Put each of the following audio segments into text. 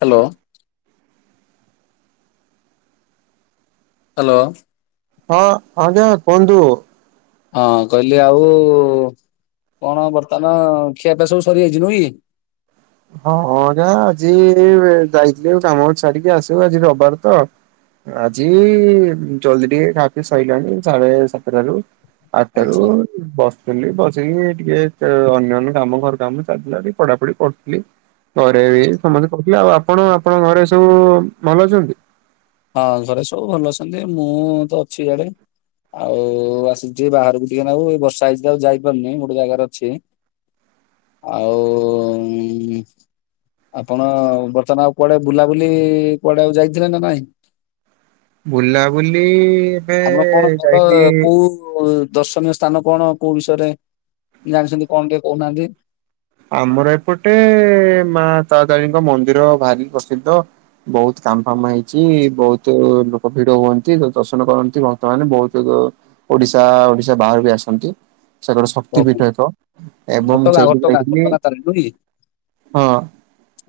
Hello. Hello. ହଁ ହଁ ଜୟ କୁହନ୍ତୁ। ହଁ କହିଲି ଆଉ କଣ ବର୍ତ୍ତମାନ ଖିଆପିଆ ସବୁ ସରିଯାଇଛି ନୁହେଁ କି। ହଁ ହଁ ନା ଆଜି ଯାଇଥିଲି କାମ ଛାଡିକି ଆସିବୁ ଆଜି ରବିବାର ତ। ଆଜି ଜଲଦି ଟିକେ ଖା ପିଅ ସଇଲାଣି ସାଢେ ସାତଟାରୁ। ଆଟା ରୁ। ଆଚ୍ଛା ବସିଥିଲି ବସିକି ଟିକେ ଅନ୍ୟାନ୍ୟ କାମ ଘର କାମ ଚାଲିଥିଲା ଟିକ ପଢ଼ାପଢ଼ି କର କରୁଥିଲି ଘରେ ବି ସମସ୍ତେ କହୁଥିଲେ ଆଉ ଆପଣ ଆପଣଙ୍କ ଘରେ ସବୁ ଭଲ ଅଛନ୍ତି? ହଁ ଘରେ ସବୁ ଭଲ ଅଛନ୍ତି ମୁଁ ତ ଅଛି ୟାଡ଼େ। ଆଉ ଆସିଛି ବାହାରକୁ ଟିକେ ନଗୁ ଏ ବର୍ଷା ହେଇଛି ଆଉ ଯାଇପାରୁନି ଗୋଟେ ଜାଗାରେ ଅଛି। ଆଉ ଓମ୍। ଆପଣ ବର୍ତ୍ତମାନ ଆଉ କୁଆଡେ ବୁଲାବୁଲି କୁଆଡେ ଆଉ ଯାଇଥିଲେ ନା ନାଇଁ? ବୁଲାବୁଲି ଏବେ ଆମଣ କଣ ଭଲ ଯାଇଥିଲି କୋଉ ଦର୍ଶନୀୟ ସ୍ଥାନ କଣ କୋଉ ବିଷୟରେ ଜାଣିଛନ୍ତି କଣ ଟିକେ କହୁନାହାନ୍ତି? ଆମର ଏପଟେ ମା ତାରା ତାରିଣୀଙ୍କ ମନ୍ଦିର ଭାରି ପ୍ରସିଦ୍ଧ। ବହୁତ କାମ ଫାମ ହେଇଛି ବହୁତ ଲୋକ ଭିଡ଼ ହୁଅନ୍ତି ଦର୍ଶନ କରନ୍ତି ଭକ୍ତମାନେ ବହୁତ ଦିଗ ଓଡିଶା ଓଡିଶା ବାହାରୁ ବି ଆସନ୍ତି ସେ ଗୋଟେ ଶକ୍ତି ଓହୋ ପୀଠ ଏକ ଏବଂ ସେଇଥିପାଇଁ ତାରା ତାରିଣୀ ନୁହ କି।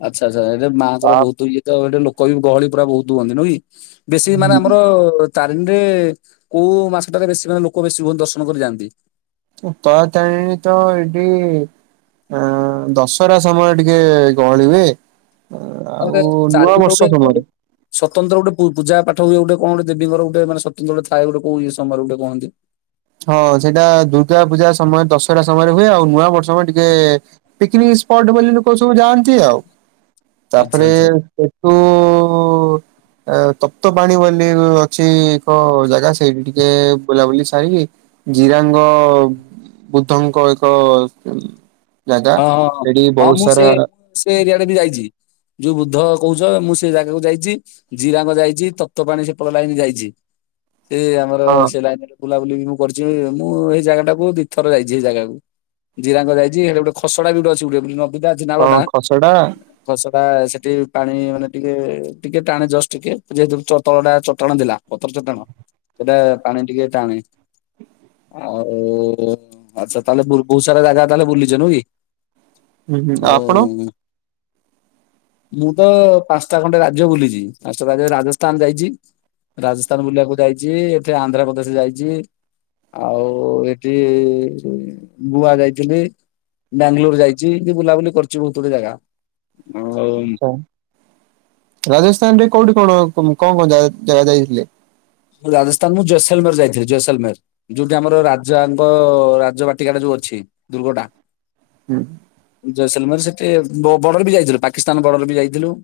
ଆଚ୍ଛା ଆଚ୍ଛା ଏଟେ ମାଆଙ୍କର ତା ବହୁତ ଇଏ ତ ଏଟ ଲୋକ ବି ଗହଳି ପୁରା ବହୁତ ହୁଅନ୍ତି ନୁହ କି। ବେଶୀ ମାନେ ଆମର ତାରିଣୀରେ କୋଉ ମାସଟାରେ ବେଶୀ ମାନେ ଲୋକ ବେଶୀ ହୁଅନ୍ତି ଦର୍ଶନ କରି ଯାଆନ୍ତି। ତାରା ତାରିଣୀ ତ ଏଠି ଅ ଦଶରା ସମୟ ଟିକେ ଗହଳି ହୁଏ। ଆଉ ତାପରେ ନୂଆ ତାରିଣୀଙ୍କର ଗୋଟେ ବର୍ଷ ସମୟରେ। ସ୍ୱତନ୍ତ୍ର ଗୋଟେ ପୂଜା ପାଠ ହୁଏ ଗୋଟ କଣ ଦେବୀଙ୍କର ଗୋଟେ ମାନେ ସ୍ୱତନ୍ତ୍ର ଥାଏ ଗୋଟେ କଉ ଏ ସମୟ ଗୋଟେ କୁହନ୍ତି। ହଁ ସେଇଟା ଦୁର୍ଗା ପୂଜା ସମୟ ଦଶରା ସମୟରେ ହୁଏ ଆଉ ନୂଆ ବର୍ଷ ସମୟ ଟିକେ ପିକନିକ ସ୍ପଟ ବୋଲି ଲୋକ ସବୁ ଯାଆନ୍ତି ଆଉ ଆଚ୍ଛା ତାପରେ ଆଚ୍ଛା। ଉ ଏ ତପ୍ତ ପାଣି ବୋଲି ଅଛି ଏକ ଜାଗା ସେଇଠି ଟିକେ ବୁଲାବୁଲି ସାରିକି ଜିରାଙ୍ଗ ବୁଦ୍ଦଙ୍କ ଏକ ହୁଁ, ଜାଗା ହଁ ହଁ ହଁ ଏଠି ହଁ ବହୁତ ମୁଁ ସେ ସାରା, ସେ ଏରିଆ ଟରେ ବି ଯାଇଛି ଯୋଉ ବୃଦ୍ଧ କହୁଛ ମୁଁ ସେ ଜାଗାକୁ ଯାଇଛି, ଜିରାଙ୍ଗ ଯାଇଛି ତତ୍ତ ପାଣି ସେପଟ ଲାଇନ ଯାଇଛି ଟେ ଆମର ହଁ ସେ ଲାଇନ୍ ରେ, ବୁଲାବୁଲି ବି ମୁଁ କରିଛି ମୁଁ ସେଇ ଜାଗା ଟାକୁ ଦିଇ ଥର ଯାଇଛି ଏ ଜାଗାକୁ ଜିରାଙ୍ଗ ଯାଇଛି ହେଟ ଗୋଟେ, ଖସଡ଼ା ବିଡୁ ଅଛି ଗୋଟେ ନବିଦା ନାଳ ହଁ ଟା, ଖସଡା ଫସ ଟା ସେଠି ପାଣି ମାନେ ଟିକେ ଟିକେ ଟାଣେ ଜଷ୍ଟ ଟିକେ ଯେହେତ ତଳ ଟା ଚଟାଣ ଥିଲା, ପଥର ଚଟାଣ ସେଟା ପାଣି ଟିକେ ଟାଣେ, ଆଉ ଆଚ୍ଛା ତାହେଲେ ବ ବହୁତ ସାରା ଜାଗା ତାହେଲେ ବୁଲିଛ ନୁହ କି, ହୁଁ ହୁଁ ଆପଣ ଆଉ, ମୁଁ ତ ପାଞ୍ଚଟା ଖଣ୍ଡେ ରାଜ୍ୟ ବୁଲିଛି ପାଞ୍ଚଟା ରାଜ୍ୟ ରାଜସ୍ଥାନ ଯାଇଛି, ରାଜସ୍ଥାନ ବୁଲିବାକୁ ଯାଇଛି ଏଠି ଆନ୍ଧ୍ରପ୍ରଦେଶ ଯାଇଛି, ଆଉ ଏଠି ବୁଆ ଯାଇଥିଲି, ବାଙ୍ଗାଲୋର ଯାଇଛି ଏ ବୁଲାବୁଲି କରିଛି ବହୁତ ଗୁଡେ଼ ଜାଗା ଆଉ, ମମ୍ ରାଜସ୍ଥାନରେ କୋଉଠି କଣ-କଣ-କଣ ଜାଗା-ଜାଗା ଯାଇଥିଲେ? ମୁଁ ରାଜସ୍ଥାନ ମୁଁ ଜୈସଲମେର ଯାଇଥିଲି ଜୈସଲମେର, ଯୋଉଠି ଆମର ରାଜାଙ୍କ ରାଜ ବାଟିକାଟା ଯୋଉ ଅଛି ଦୁର୍ଗଟା, ହୁଁ, ଜୟସଲମର ସେଠି ବଅ ବର୍ଡର ବି ଯାଇଥିଲୁ ପାକିସ୍ତାନ ବର୍ଡର ବି ଯାଇଥିଲୁ।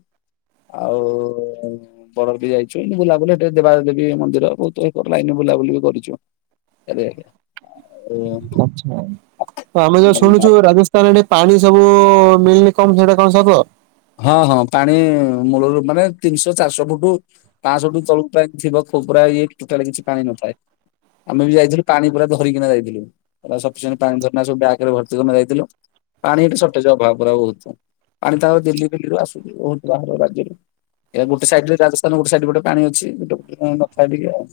ଆଉ ବଳ ବି ଯାଇଛୁ ବୁଲାବୁଲି [unintelligible] ମନ୍ଦିର ବହୁତ ଲାଇନ ବୁଲାବୁଲି ବି କରିଛୁ ଆରେ ଆଜ୍ଞା, ଆଛା ତ ଆମେ ଯୋଉ ଉଁ, ଶୁଣିଛୁ ରାଜେଶ ତ ଏଠି ପାଣି ସବୁ ମିଳିନି କମ ସେଇଟା କଣ ସତ ହଁ ହଁ ପାଣି ମୂଳରୁ ମାନେ ତିନିଶହ ଚାରିଶହ ଫୁଟୁ ପାଁଶହଠୁ ତଳକୁ ପ୍ରାଏ ଥିବ ଖୋବୁରା ଇଏ ଟୋଟାଲ କିଛି ପାଣି ନଥାଏ ଆମେ ବି ଯାଇଥିଲୁ ପାଣି ପୁରା ଧରିକିନା ଯାଇଥିଲୁ ଶପିଂସେଣ୍ଟ ପାଣି ଧରିଲ ସବୁ ବ୍ୟାଗରେ ଭର୍ତ୍ତି ଯାଇଥିଲୁ ପାଣି ଏ ସଟେଜ ଅଭାବ ପୁରା ବହୁତ [unintelligible] ପାଣି ତ ଆଉ ଦିଲ୍ଲୀ ଫିଲ୍ଲୀ ରୁ ଆସୁଛି ବହୁତ ବାହାର ରାଜ୍ୟରୁ ଏ ଗୋଟେ ସାଇଡ ରେ ରାଜସ୍ଥାନ ଗୋଟେ ସାଇଡ ପଟେ ରେ ପାଣି ଅଛି ଗୋଟେ ନ ଥାଏ ଟିକେ ଆଉ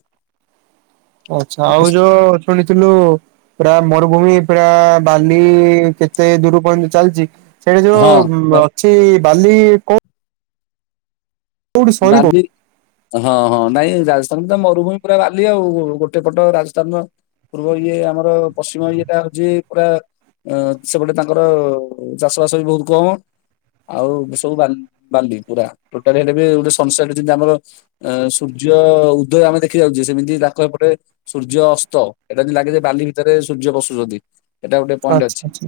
ଆଛା ଆଉ ଯୋଉ ଶୁଣିଥିଲୁ ପୁରା ମରୁଭୂମି ପୁରା ବାଲି କେତେ ଦୂର ପଅନ୍ତେ ଚାଲିଛି ସେଇ ହଁ ଯୋଉ ବା- ଅଛି ବାଲି କୋ ସରି କୋଉ ବାଲିି ହଁ ହଁ ନାଇଁ ରାଜସ୍ଥାନରେ ତ ମରୁଭୂମି ପୁରା ବାଲି ଆଉ ଗୋଟେ ପଟ ରାଜସ୍ଥାନର ପୂର୍ବ ଇଏ ଆମର ପଶ୍ଚିମ ଇଏଟା ହଉଛି ପୁରା ଅ ସେପଟେ ତାଙ୍କର ଚାଷ ବାସ ବି ବହୁତ କମ ଆଉ ସବୁ ବା ବଲ୍ଲୀ ପୁରା ଟୋଟାଲି ହେଲେ ବି ଗୋଟେ ସନସେଟ ଯେମତି ଆମର ଅ ସୂର୍ଯ୍ୟ ଉଦୟ ଆମେ ଦେଖି ଯାଉଛେ ସେମିତି ତାଙ୍କ ଏପଟେ ସୂର୍ଯ୍ୟ ଅସ୍ତ ଏଟା [inaudible] ଲାଗେ ଯେ ବାଲି ଭିତରେ ସୂର୍ଯ୍ୟ ପଶୁଛନ୍ତି ଏଇଟା ଗୋଟେ ପଏଣ୍ଟ ଆଚ୍ଛା ଅଛି ଆଚ୍ଛା।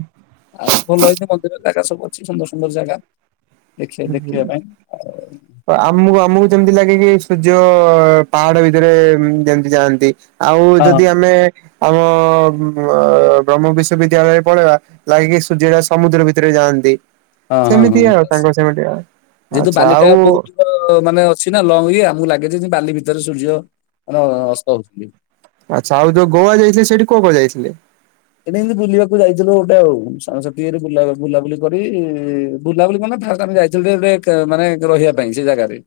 ଆଉ ଭଲ ଏଇନେ ମନ୍ଦିର ଜାଗା ସବୁ ଅଛି ସୁନ୍ଦର ସୁନ୍ଦର ଜାଗା ଦେଖିବା ଦେଖିବା ପାଇଁ ଆଉ ଆମକୁ ଆମକୁ ଯେମତି ଲାଗେ କି ସୂର୍ଯ୍ୟ ପାହାଡ ଭିତରେ ଯେମତି ଯାଆନ୍ତି ଆଉ ଯଦି ଆମେ ଆମ ବ୍ରହ୍ମ ବିଶ୍ୱବିଦ୍ୟାଳୟରେ ପଳେଇବ ଲାଗେକି ସୂର୍ଯ୍ୟଟା ସମୁଦ୍ର ଭିତରେ ଯାଆନ୍ତି ହଁ ହଁ ହଁ ସେମିତି ଆଉ ବାସ ତାଙ୍କ ସେମିତି ଯେହେତୁ ଆଚ୍ଛା ବାଲିଟା ଆଉ ବହୁତ ମାନେ ଅଛି ନା ଲଙ୍ଗ ଏଇଆ ଆମକୁ ଲାଗେ ଯେ ବାଲି ଭିତରେ ସୂର୍ଯ୍ୟ ମାନେ ଅସ୍ତ ହଉଛନ୍ତି ଆଚ୍ଛା ଆଉ ଯୋଉ ଗୋଆ ଯାଇଥିଲେ ସେଠି କୋଉ କୋଉ ଯାଇଥିଲେ ଏନେ ଏମିତି ବୁଲିବାକୁ ଯାଇଥିଲୁ ଗୋଟେ ଆଉ ସାଙ୍ଗସାଥି ଇରେ ବୁଲାଆ ବୁଲାବୁଲି କରି ବୁଲାବୁଲି କଁନା ଫାଷ୍ଟେ ଆମେ ଯାଇ ଗୋଟେ ଗୋଟେ ମାନେ ରହିବା ପାଇଁ ସେ ଜାଗାରେ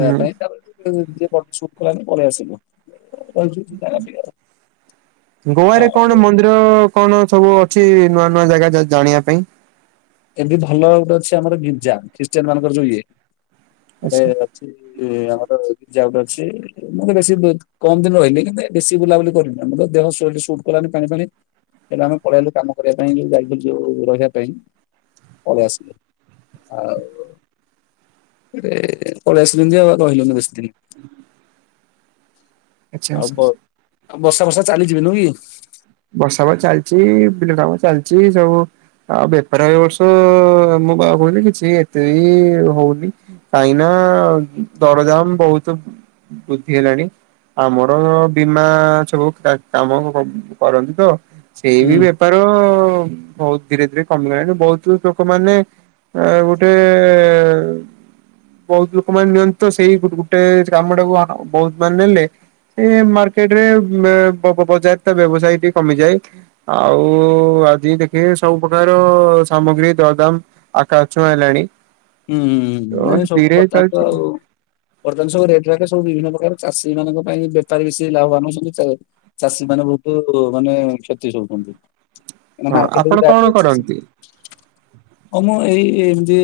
ହୁଁ ରଇବାପାଇଁ ତାପରେ [inaudible] ଜିଏ ସୁଟ କଲାନି ପଳେଇ ଆସିଲୁ ରହିଛୁ ସେ ଜାଗା ଟିକେ ଆଉ। ଗୋଆରେ ଆଉ କଣ ମନ୍ଦିର ର କଣ ସବୁ ଅଛି ନୂଆ ନୂଆ ଜାଗା ଯ ଜାଣିବା ପାଇଁ ଏବେ ଭଲ ଗୋଟେ ଅଛି ଆମର ଗିରର୍ଜା ଖ୍ରୀଷ୍ଟିୟନ ମାନଙ୍କର ଯୋଉ ଇଏ ଗୋଟେ ଆଚ୍ଛା ଅଛି ଆମର ଗୀରର୍ଜା ଗୋଟେ ଅଛି ମତେ ବେଶୀ କମ ଦିନ ରହିଲି କିନ୍ତୁ ବେଶୀ ବୁଲାବୁଲି କରିନି ଆମର ଦେହ ସୁଇଟ ସୁଟ କଲାନି ପାଣି ଫାଣୀ ସେଇଠୁ ଆମେ ପଳେଇ ଆଲୁ କାମ କରିବା ପାଇଁ ଯଉ ଯାଇଥିଲୁ ଯଉ ରହିବା ପାଇଁ ପଳିଆସିଲୁ ଆଉ [inaudible] ପଳେଇ ଆସିଲୁନି ଯେ ଆଉ ଆଉ ରହିଲୁନି ବେଶୀ ଦିନ ଆଚ୍ଛା ଆଉ ବ ଆଚ୍ଛା। ବର୍ଷା ଫର୍ଷା ଚାଲିଚିବି ନୁହଁ କି ବର୍ଷା ଵା ଚାଲିଛି ବିଲ କାମ ଚାଲିଛି ସବୁ ଆଉ ବେପାର ଏ ବର୍ଷ ମୋ ବାହୋଉଲି କିଛି ଏତେ ବି ହଉନି କାହିଁ ନା ଦରଦାମ ବହୁତ ଵୃଦ୍ଧି ହେଲାଣି ଆମର ବୀମା ସବୁ କା କାମ [inaudible] କରନ୍ତିୁ ତ ସେଇ ହୁଁ ବି ବେପାର ବହୁତ ଧୀରେ ଧୀରେ କମିଗଲାଣି ବହୁତ ଲୋକମାନେ ଆ ଗୋଟେଏ ବହୁତ ଲୋକମାନୋନେ ନିଅନ୍ତି ତ ସେଇ ଗୋ ଗୋଟେ କାମ ଟାକୁ ବହୁତ ମାନେ ନେଲେ ଏ ମାର୍କେଟ ରେ ମେ ବ ବଜାର ତ ବ୍ୟବସାୟ ଟିକେ କମିଯାଏ ଆଉ ଆଜି ଦେଖିବେ ସବୁ ପ୍ରକାର ସାମଗ୍ରୀ ଦରଦାମ ଆକା ଛୁଆଁଏଲାଣି ହୁଁ ହୁଁ ନାଇଁ ସବୁ କରିଥାନ୍ତ ଚାଲିଛି ଆଉ ବର୍ତ୍ତମାନ ସବୁ ରେଟ ରାଟ ସବୁ ବିଭିନ୍ନ ପ୍ରକାର ଚାଷୀ ମାନଙ୍କ ପାଇଁ ବେପାରୀ ବେଶି ଲାଭବାନ ହଉଛନ୍ତି। ଚାଷୀ ମାନେ ବହୁତ ମାନେ କ୍ଷତି ସହୁଛନ୍ତି ହଁ ମାର୍କେଟ ବି ଆପଣ କଣ ତାଠୁ ଉଚା କରନ୍ତି? ହ ମୁଁ ଏଇ ଏମତି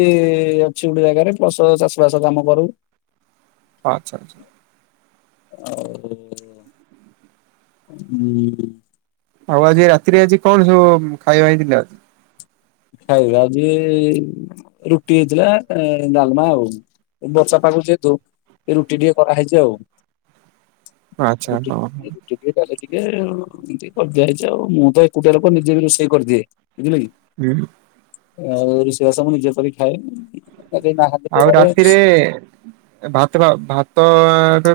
ଅଛି ଗୋଟେ ଜାଗାରେ ଫସଲ ଚାଷ ବାସ କାମ କରୁ। ଆଚ୍ଛା ଚ୍ଛା। ଆଉ ହୁଁ। ଆଉ ଆଜି ରାତିରେ ଆଜି କଣ ସବୁ ଖାଇବା ହେଇଥିଲା? ଖାଇବା ଯେ ରୁଟି ହେଇଥିଲା ଡାଲମା ଆଉ। ବର୍ଷା ପାଗକୁ ଯେହେତୁ ଏ ରୁଟି ଟିକେ କରାହେଇଛି ଆଉ। ଆଚ୍ଛା [unintelligible] [unintelligible] ହଁ ଏମତି କରିଦିଆଯାଇଛି ଆଉ ମୁଁ ତ ଏକୁଟିଆ ଲୋକ ନିଜେ ବି ରୋଷେଇ କରିଦିଏ ବୁଝିଲେ କି? ହୁଁ ଆଉ ରୋଷେଇ ବାସ ମୁଁ ନିଜେ କରି ଖାଏ କେଇ ନାହାନ୍ତି ତ ଆଉ ଘରେ। ରାତିରେ ଭାତ ଭାତ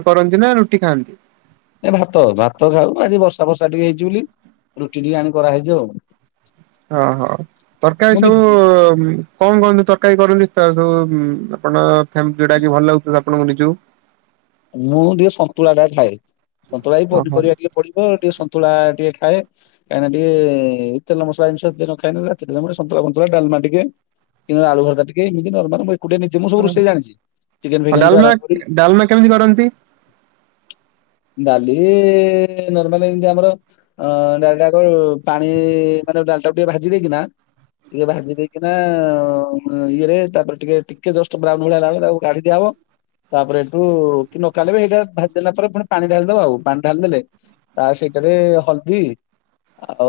କରନ୍ତି ନା ରୁଟି ଖାଆନ୍ତି ଏ ଭାତ ଭାତ ଖାଉ ଆଜି ବର୍ଷା ବର୍ଷା ଟିକେ ହେଇଛି ବୋଲି ରୁଟି ଟିକେ ଆଣି କରା ହେଇଚି ଆଉ। ହଁ ହଁ ତରକାରୀ ମୁଁ ସବୁ କଣ କହନି ତରକାରୀ କରୁନି ସବୁ ଆପଣ ଫ୍ୟାମିଲି ଯୋଉଟା କି ଭଲ ଲାଗୁ ଥିଲା ଆପଣଙ୍କୁ ନିଜକୁ ମୁଁ ଟିକେ ସନ୍ତୁଳା ଟା ଖାଏ ସନ୍ତୁଳା ବି ଓହୋ। ପନିପରିବା ଟିକେ ପଡିବେ ଟିକେ ସନ୍ତୁଳା ଟିକେ ଖାଏ। କାହିଁକିନା ଟିକେ ତେଲମସଲା ଜିନିଷି ଏତେ ନ ଖାଏ ସନ୍ତୁଳା ମନ୍ତୁଳା ଡାଲମା ଟିକେ କିନ୍ତୁ ଆଳୁଭର୍ତ୍ତା ଟିକେ ଏମିତି ନର୍ମାଲ ମୁଁ ଏକୁଟିଆ ନିଜେ ସବୁ ହଁ ରୋଷେଇ ଜଣିଛି ଚିକେନ ଫିକେନଠୁ ଡାଲମା ଆରମ୍ଭ କରି ଡାଲମା କେମିତି କରନ୍ତି? ଡାଲି ନର୍ମାଲ ଏମିତି ଆମର ଅ ଡାଲଟାକୁ କଣ ପାଣି ମାନେ ଡାଲଟାକୁ ଟିକେ ଭାଜି ଦେଇକି ନା ଟିକେ ଭାଜି ଦେଇକିନା ଇଏରେ ତାପରେ ଟିକେ ଟିକେ ଜଷ୍ଟ ବ୍ରାଉନ ହେଲାବେଳେ ତାକୁ କାଢିଦିଆ ହବ। ତାପରେ ଏଠୁ ନ କଲେ ବି ଏଇଟା ଭାଦେଲା ପରେ ପୁଣି ପାଣି ଢାଳିଦବା ଆଉ ପାଣି ଢାଳି ଦେଲେ ତା ସେଠାରେ ହଳଦୀ ଆଉ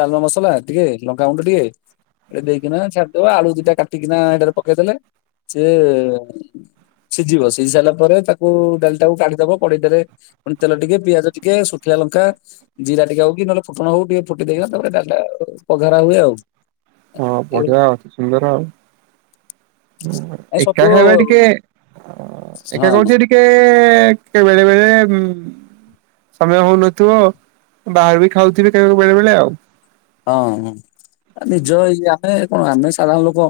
ଡାଲମା ମସଲା ଟିକେ ଲଙ୍କାଗୁଣ୍ଡ ଟିକେ ଦେଇକିନା ଛାଡିଦବା ଆଳୁ ଦିଟା କାଟିକିନା ଏଇଟାରେ ପକେଇଦେଲେ ସେ ସିଝିବ ସିଝି ସାଇଲା ପରେ ତାକୁ ଡାଲିଟାକୁ କାଢ଼ୀ ଦବ କଡେଇଟାରେ ପୁଣି ତେଲ ଟିକେ ପିଆଜ ଟିକେ ଶୁଖିଲା ଲଙ୍କା ଜିରା ଟିକେ ହଉ କି ନହେଲେ ଫୁଟଣ ହଉ ଟିକେ ଫୁଟି ଦେଇ ତାପରେ ଡାଲିଟା ପଘରା ହୁଏ ଆଉ। ହଁ ଏଇଭଳିଆ ବଢିଆ ସୁନ୍ଦର ଆଉ। ଏ ଏକା ସବୁ ଖାଇବା ଟିକେ ହଁ ଏକା ହଁ କହୁଛ ଟି କେ କେ ବେଳେ ବେଳେ ଉଁ ସମୟ ହଉନଥିବ ବାହାରୁ ବି ଖାଉଥିବେ କଣକୁ ବେଳେ ବେଳେ ଆଉ। ହଁ ନିଜ ଇ ଆମେ କଣ ଆମେ ସାଧାରଣ ଲୋକ।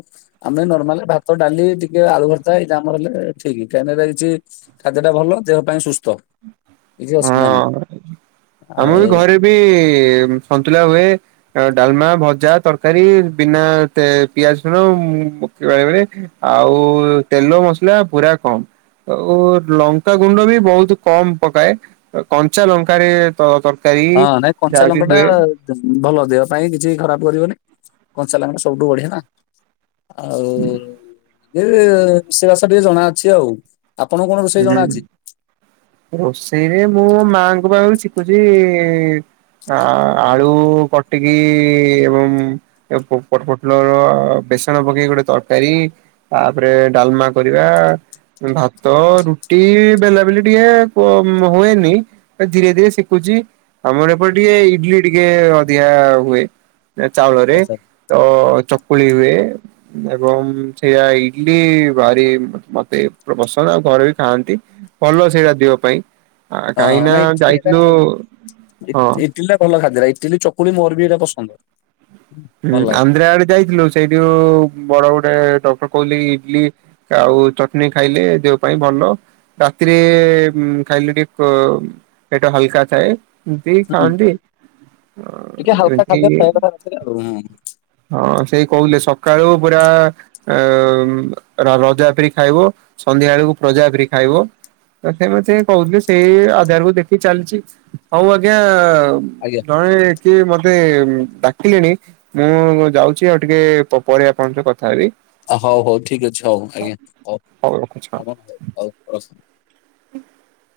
ଆମେ ନର୍ମାଲ ଭାତ ଡାଲି ଟିକେ ଆଳୁ ଭର୍ତା ଏଇଟା ଆମର ହେଲେ ଠିକ [unintelligible] ଖାଦ୍ୟଟା ଭଲ ଦେହ ପାଇଁ ସୁସ୍ଥ। କିଛି ଅସୁବିଧା ନାହିଁ ହଁ ଆମ ଆଉ ବି ଘରେ ବି ସନ୍ତୁଲା ହୁଏ। ଡାଲମା, ଭଜା, ତରକାରୀ ବିନା ତେ ପିଆଜ ରସୁଣ ବେଳେବେଳେ ଆଉ ତେଲ ମସଲା ପୁରା କମ। ଓ ଲଙ୍କା ଗୁଣ୍ଡ ବି ବହୁତ କମ ପକାଏ କଞ୍ଚା ଲଙ୍କାରେ ତ ତର। ହଁ ନାଇଁ କଞ୍ଚା ଲଙ୍କା [unintelligible] ଭଲ ଦେହ ପାଇଁ କିଛି ଖରାପ କରିବନି କଞ୍ଚାଲଙ୍କା ଟା ସବୁଠୁ ବଢିଆ ନା। ଆଉ ସେ ରୋଷେଇ ବାସ ଟିକେ ଜଣା ଅଛି ଆଉ ଆପଣଙ୍କୁ କଣ ରୋଷେଇ ଜଣା ଅଛି? ହୁଁ ରୋଷେଇରେ ମୁଁ ମାଆଙ୍କ ପାଖରୁ ଶଖୁଛି ଆ ଆଳୁ କଟିକି ଏବଂ ଏ ପୋ ପୋଟ ପୋଟଲର ବେସନ ପକେଇ ଗୋଟେ ତରକାରୀ ତାପରେ ଡାଲମା କରିବା, ଭା ତ, ରୁଟି ବେଲା ବେଲି ଟିକେ ହୁଏନି ଧୀରେ ଧୀରେ ଶିଖୁଛି। ଆମର ଏପଟ ଟିକେ ଇଡଲି ଟିକେ ଅଧିକା ହୁଏ ଚାଉଳରେ। ଆଚ୍ଛା। ଅ ଚକୁଳି ହୁଏ। ଏବଂ ସେଇଆ ଇଡଲି ଭାରି ମତେ ପସନ ଆଉ ଘରେ ବି ଖାଆନ୍ତି। ଭଲ ସେଇଟା ଦିହ ପାଇଁ। ଆ ହଁ କାହିଁକି ହଁ ନା ନାଇଁ ଯାଇଥିଲୁ ହଁ? ଟିଲା ଭଲ ଖାଦ୍ୟ ଇଟିଲି ଚକୁଳି ମୋର ବି ଇଟା ପସନ୍ଦ। ହୁଁ, ଭଲ ଲାଗେ। ଆନ୍ଧ୍ରା ଆଡେ ଯାଇଥିଲୁ। ସେଇଠି ବଡ ଗୋଟେ ଡଟର କହୁଥିଲ ଇଡଲି ଆଉ ଚଟଣି ଖାଇଲେ ଦେହ ପାଇଁ ଭଲ। ରାତିରେ ଖାଇକୁ ଟିକେ ପ ପେଟ ହାଲକା ଥାଏ। ଏତି ହୁଁ ଖାଆନ୍ତି ଟିକେ ହାଲକା ଏମିତି ଖାଦ୍ୟ [unintelligible] ହଁ, ସେଇ କହୁଲେ ସକାଳୁ ପୁରା ଆ ରଜା ଫ୍ରି ଖାଇବ। ସନ୍ଧ୍ୟା ବେଳକୁ ପ୍ରଜା ଫ୍ରି ଖାଇବ। ତଥା ମତେ କହୁଥିଲ ସେଇ ଆଧାରକୁୁ ଦେଖି ଚାଲିଛି। ହଉ ଆଜ୍ଞା ଆଜ୍ଞା। ଜଣେ କିଏ ମତେ ଡାକିଲେଣି ମୁଁ ଯାଉଛି ଆଉ ଟିକେ ପ ପରେ ଆପଣଙ୍କ କଥା ହେବି। ହଉ ହଉ ଠିକ ଅଛି ହଉ ଆଜ୍ଞା ହଉ ରଖୁଛି ହଁ। ହ ହଉ ହଉ। [inaudible]